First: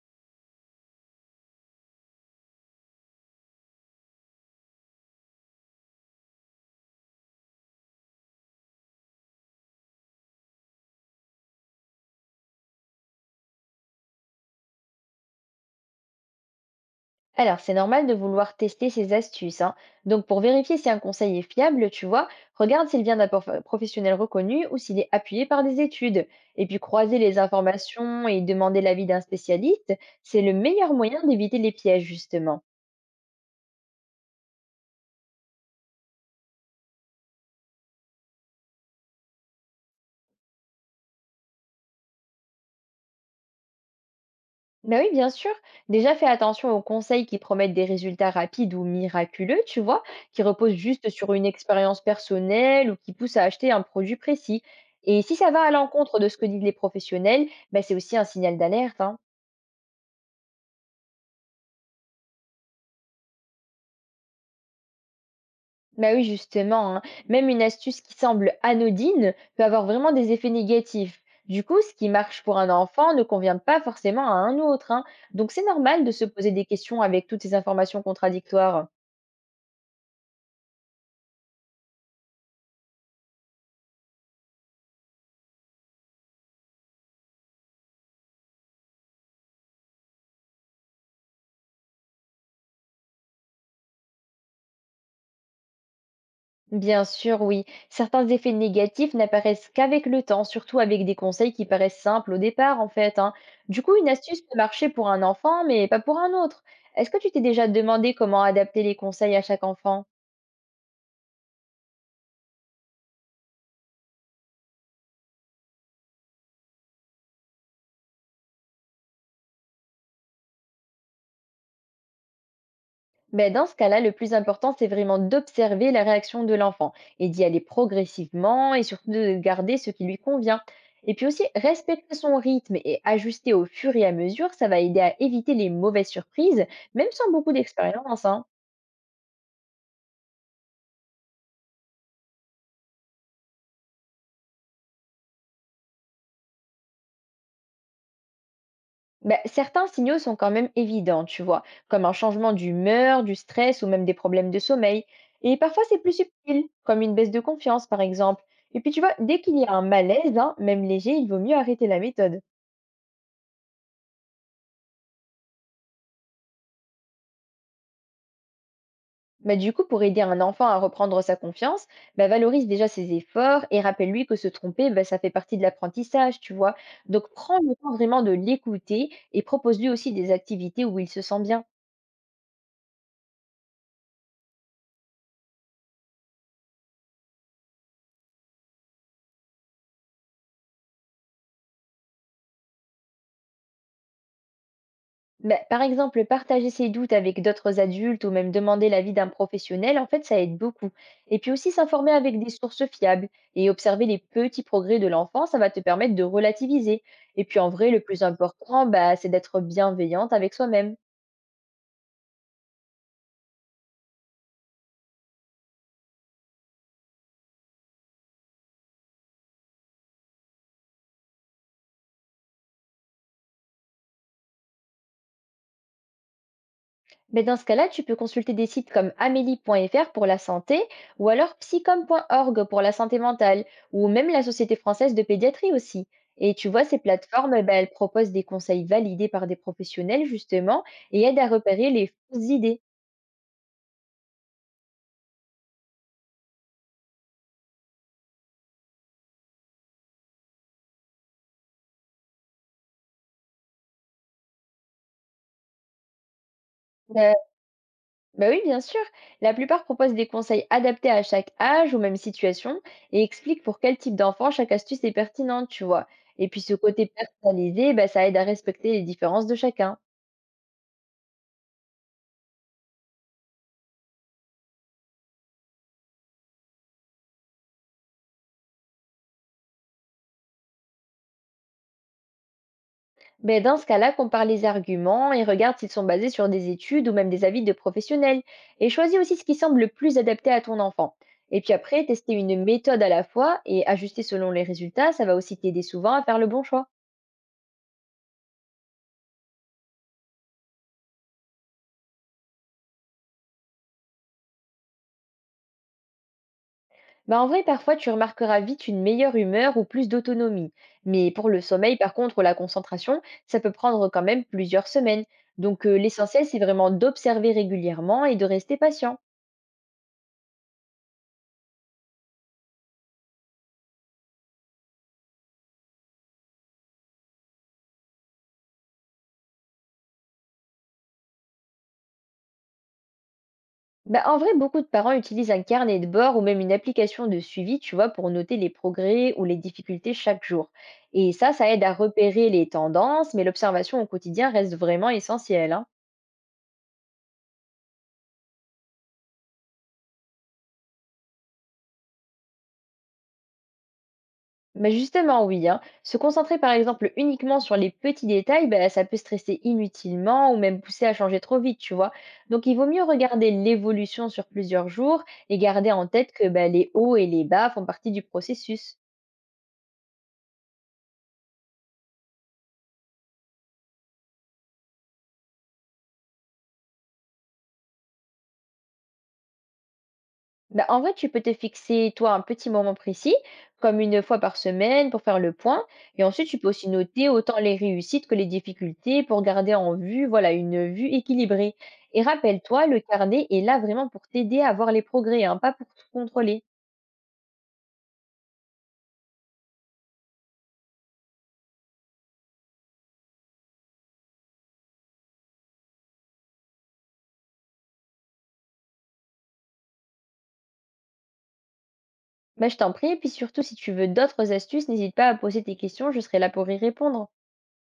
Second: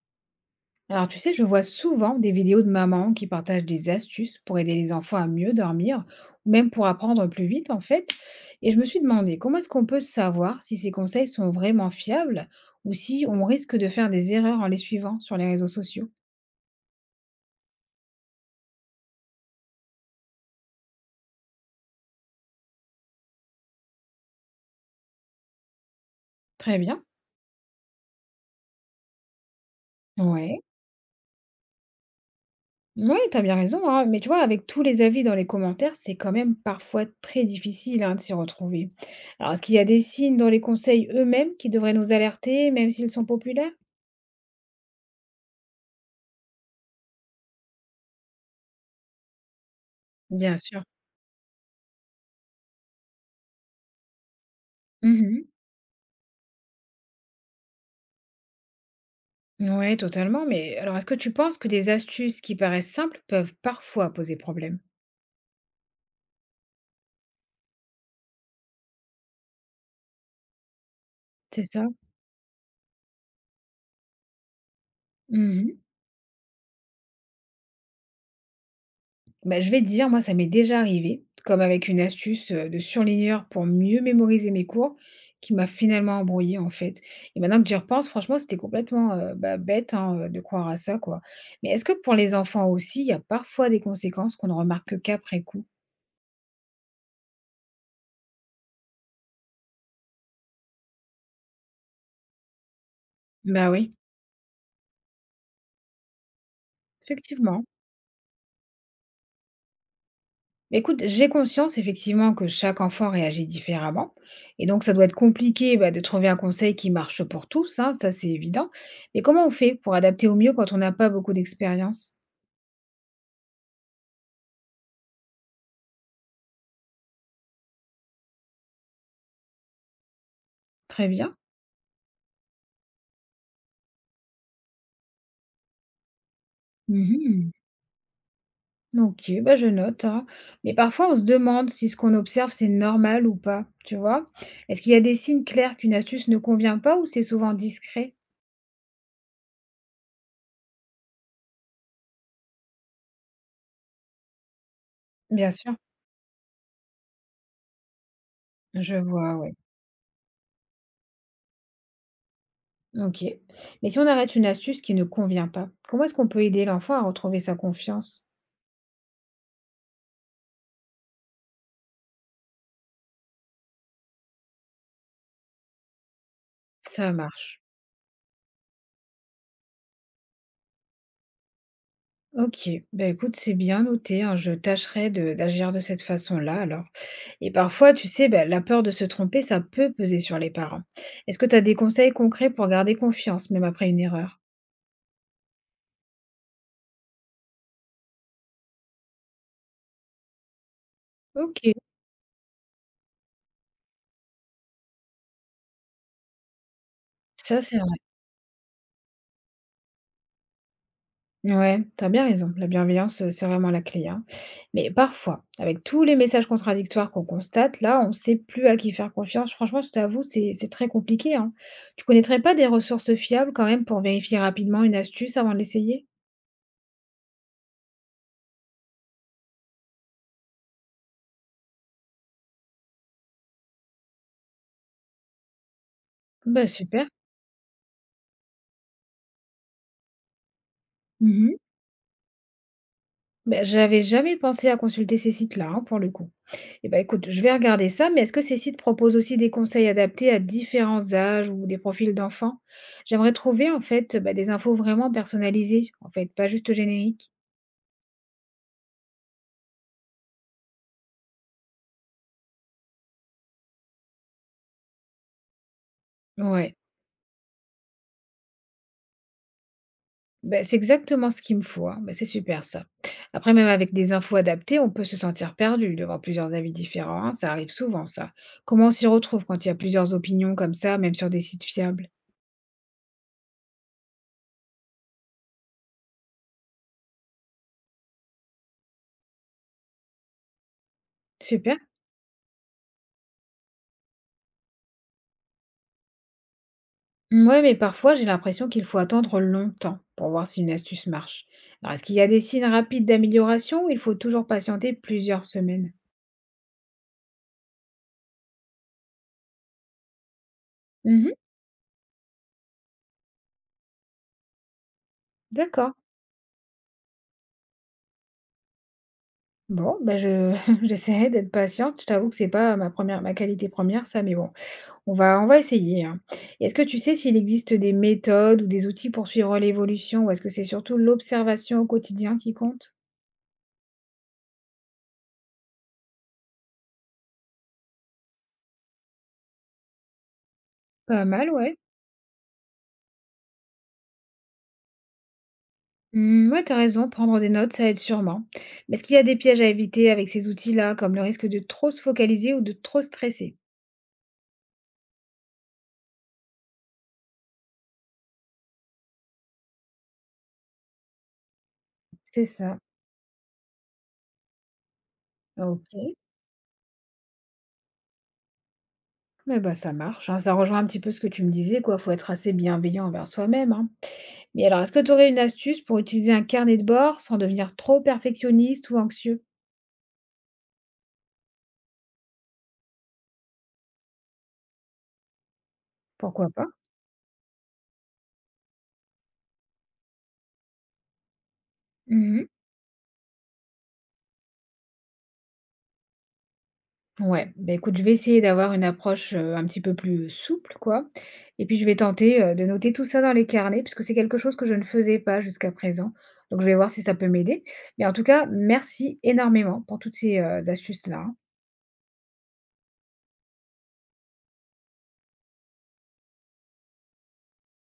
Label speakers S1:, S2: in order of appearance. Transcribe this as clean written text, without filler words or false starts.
S1: Alors, tu sais, je vois souvent des vidéos de mamans qui partagent des astuces pour aider les enfants à mieux dormir, ou même pour apprendre plus vite, en fait. Et je me suis demandé, comment est-ce qu'on peut savoir si ces conseils sont vraiment fiables ou si on risque de faire des erreurs en les suivant sur les réseaux sociaux?
S2: Alors, c'est normal de vouloir tester ces astuces, hein. Donc, pour vérifier si un conseil est fiable, tu vois, regarde s'il vient d'un professionnel reconnu ou s'il est appuyé par des études. Et puis,
S1: Très bien.
S2: croiser les informations et demander l'avis d'un spécialiste, c'est le
S1: Ouais,
S2: meilleur moyen d'éviter les pièges, justement.
S1: ouais, t'as bien raison, hein. Mais tu vois, avec tous les avis dans les commentaires, c'est quand même parfois très difficile, hein, de s'y retrouver. Alors, est-ce qu'il y a des signes dans les conseils eux-mêmes qui devraient nous alerter, même s'ils sont populaires?
S2: Ben oui, bien sûr. Déjà, fais attention aux conseils qui promettent des résultats rapides ou miraculeux, tu vois, qui
S1: Bien
S2: reposent
S1: sûr.
S2: juste sur une expérience personnelle ou qui poussent à acheter un produit précis. Et si ça va à l'encontre de ce que disent les professionnels, ben c'est aussi un signal d'alerte, hein.
S1: Ouais, totalement. Mais alors, est-ce que tu penses que des astuces qui paraissent simples peuvent parfois poser problème?
S2: Bah oui, justement, hein. Même une astuce qui semble anodine peut avoir vraiment des effets négatifs. Du
S1: C'est
S2: coup,
S1: ça.
S2: ce qui marche pour un enfant ne convient pas forcément à un autre, hein. Donc c'est
S1: Mhm.
S2: normal de se poser des questions avec toutes ces informations contradictoires.
S1: Bah, je vais te dire, moi, ça m'est déjà arrivé, comme avec une astuce de surligneur pour mieux mémoriser mes cours, qui m'a finalement embrouillée, en fait. Et maintenant que j'y repense, franchement, c'était complètement bah, bête hein, de croire à ça, quoi. Mais est-ce que pour les enfants aussi, il y a parfois des conséquences qu'on ne remarque qu'après coup?
S2: Bien sûr, oui. Certains effets négatifs n'apparaissent qu'avec le temps, surtout avec des conseils qui paraissent simples au départ, en fait, hein.
S1: Bah
S2: Du
S1: oui,
S2: coup, une astuce peut marcher pour un enfant, mais pas pour un autre. Est-ce que tu t'es
S1: effectivement.
S2: déjà demandé comment adapter les conseils à chaque enfant?
S1: Bah, écoute, j'ai conscience effectivement que chaque enfant réagit différemment. Et donc, ça doit être compliqué bah, de trouver un conseil qui marche pour tous, hein, ça c'est évident. Mais comment on fait pour adapter au mieux quand on n'a pas beaucoup d'expérience?
S2: Ben, dans ce cas-là, le plus important, c'est vraiment d'observer la réaction de l'enfant et d'y aller progressivement et surtout de garder ce qui lui convient.
S1: Très
S2: Et puis
S1: bien.
S2: aussi, respecter son rythme et ajuster au fur et à mesure, ça va aider à éviter les mauvaises surprises, même sans beaucoup
S1: Mhm.
S2: d'expérience, hein.
S1: Ok, bah je note. Hein. Mais parfois, on se demande si ce qu'on observe, c'est normal ou pas, tu vois? Est-ce qu'il y a des signes clairs qu'une astuce ne convient pas ou c'est souvent discret?
S2: Ben, certains signaux sont quand même évidents, tu vois, comme un changement d'humeur, du stress ou même des problèmes de sommeil.
S1: Bien
S2: Et
S1: sûr,
S2: parfois, c'est plus subtil, comme une baisse de confiance, par exemple. Et puis,
S1: je
S2: tu vois,
S1: vois,
S2: dès
S1: ouais.
S2: qu'il y a un malaise, hein, même léger, il vaut mieux arrêter la méthode.
S1: Ok. Mais si on arrête une astuce qui ne convient pas, comment est-ce qu'on peut aider l'enfant à retrouver sa confiance?
S2: Bah, du coup, pour aider un enfant à reprendre sa confiance, bah, valorise déjà ses efforts et rappelle-lui que se tromper, bah, ça fait partie de l'apprentissage, tu vois.
S1: Ça
S2: Donc, prends
S1: marche.
S2: le temps vraiment de l'écouter et propose-lui aussi des activités où il se sent bien.
S1: OK. Bah, écoute, c'est bien noté, hein, je tâcherai de d'agir de cette façon-là alors. Et parfois, tu sais, bah, la peur de se tromper, ça peut peser sur les parents. Est-ce que tu as des conseils concrets pour garder confiance, même après une erreur?
S2: Bah, par exemple, partager ses doutes avec d'autres adultes ou même demander l'avis d'un professionnel, en fait, ça aide beaucoup. Et puis aussi
S1: OK,
S2: s'informer avec des sources fiables et observer les petits progrès de l'enfant, ça va te permettre de relativiser. Et puis
S1: ça
S2: en
S1: c'est vrai.
S2: vrai, le plus important, bah, c'est d'être bienveillante avec soi-même.
S1: Ouais, t'as bien raison. La bienveillance, c'est vraiment la clé, hein. Mais parfois, avec tous les messages contradictoires qu'on constate, là, on ne sait plus à qui faire confiance. Franchement, je t'avoue, c'est très compliqué, hein. Tu connaîtrais pas des ressources fiables quand même pour vérifier rapidement une astuce avant de l'essayer?
S2: Mais dans ce cas-là, tu peux consulter des sites comme amélie.fr pour la santé ou alors psycom.org pour la santé mentale ou même la Société française de pédiatrie aussi. Et
S1: Bah
S2: tu vois, ces
S1: super.
S2: plateformes, eh ben, elles proposent des conseils validés par des professionnels justement et aident
S1: Mmh
S2: à
S1: mh.
S2: repérer les fausses idées.
S1: Bah, j'avais jamais pensé à consulter ces sites-là, hein, pour le coup. Et ben écoute, je vais regarder ça, mais est-ce que ces sites proposent aussi des conseils adaptés à différents âges ou des profils d'enfants? J'aimerais trouver en fait, bah, des infos vraiment personnalisées, en fait, pas juste génériques.
S2: Euh, Bah oui, bien sûr. La plupart proposent des conseils adaptés à chaque âge ou même situation et expliquent pour quel type d'enfant chaque astuce est pertinente, tu vois. Et puis ce
S1: Ouais,
S2: côté personnalisé, bah, ça aide à respecter les différences de chacun.
S1: ben c'est exactement ce qu'il me faut, hein. Bah, c'est super ça. Après, même avec des infos adaptées, on peut se sentir perdu devant plusieurs avis différents, hein, ça arrive souvent, ça. Comment on s'y retrouve quand il y a plusieurs opinions comme ça, même sur des sites fiables?
S2: Ben, dans ce cas-là, compare les arguments et regarde s'ils sont basés sur des études ou même des avis de professionnels. Et choisis aussi ce qui semble le plus adapté à ton enfant. Et puis
S1: Super.
S2: après, tester une méthode à la fois et ajuster selon les résultats, ça va aussi t'aider souvent à faire le bon choix.
S1: Ouais, mais parfois j'ai l'impression qu'il faut attendre longtemps pour voir si une astuce marche. Alors est-ce qu'il y a des signes rapides d'amélioration ou il faut toujours patienter plusieurs semaines?
S2: Ben, en vrai, parfois, tu remarqueras vite une meilleure humeur ou plus d'autonomie. Mais
S1: Mmh,
S2: pour le sommeil, par contre, ou la concentration, ça peut prendre quand même plusieurs semaines. Donc
S1: d'accord.
S2: euh, l'essentiel, c'est vraiment d'observer régulièrement et de rester patient.
S1: Bon, ben je j'essaierai d'être patiente. Je t'avoue que c'est pas ma qualité première ça, mais bon, on va essayer, hein. Et est-ce que tu sais s'il existe des méthodes ou des outils pour suivre l'évolution ou est-ce que c'est surtout l'observation au quotidien qui compte?
S2: Bah, en vrai, beaucoup de parents utilisent un carnet de bord ou même une application de suivi, tu vois, pour noter les progrès ou les difficultés chaque jour.
S1: Pas
S2: Et
S1: mal,
S2: ça
S1: ouais.
S2: aide à repérer les tendances, mais l'observation au quotidien reste vraiment essentielle, hein.
S1: Mmh, ouais, t'as raison, prendre des notes, ça aide sûrement. Mais est-ce qu'il y a des pièges à éviter avec ces outils-là, comme le risque de trop se focaliser ou de trop stresser?
S2: Mais justement, oui, hein, se concentrer par exemple uniquement sur les petits détails, bah, ça peut stresser inutilement ou même pousser à changer trop vite, tu vois.
S1: C'est
S2: Donc il
S1: ça.
S2: vaut mieux regarder l'évolution sur plusieurs jours et garder
S1: Ok,
S2: en tête que bah, les hauts et les bas font partie du processus.
S1: mais bah ça marche, hein, ça rejoint un petit peu ce que tu me disais, quoi. Faut être assez bienveillant envers soi-même, hein. Mais alors, est-ce que tu aurais une astuce pour utiliser un carnet de bord sans devenir trop perfectionniste ou anxieux?
S2: Bah, en vrai, tu peux te fixer, toi, un petit moment précis, comme une fois par semaine, pour faire le point. Et ensuite,
S1: Pourquoi
S2: tu peux
S1: pas?
S2: aussi noter autant les réussites que les difficultés pour garder en vue, voilà, une vue équilibrée. Et rappelle-toi, le carnet est là vraiment pour t'aider à voir les progrès, hein, pas pour tout contrôler.
S1: Ouais, bah, écoute, je vais essayer d'avoir une approche, un petit peu plus souple, quoi, et puis je vais tenter, de noter tout ça dans les carnets puisque c'est quelque chose que je ne faisais pas jusqu'à présent. Donc je vais voir si ça peut m'aider. Mais en tout cas, merci énormément pour toutes ces, astuces-là, hein.
S2: Bah, je t'en prie. Et puis surtout, si tu veux d'autres astuces, n'hésite pas à poser tes questions, je serai là pour y répondre.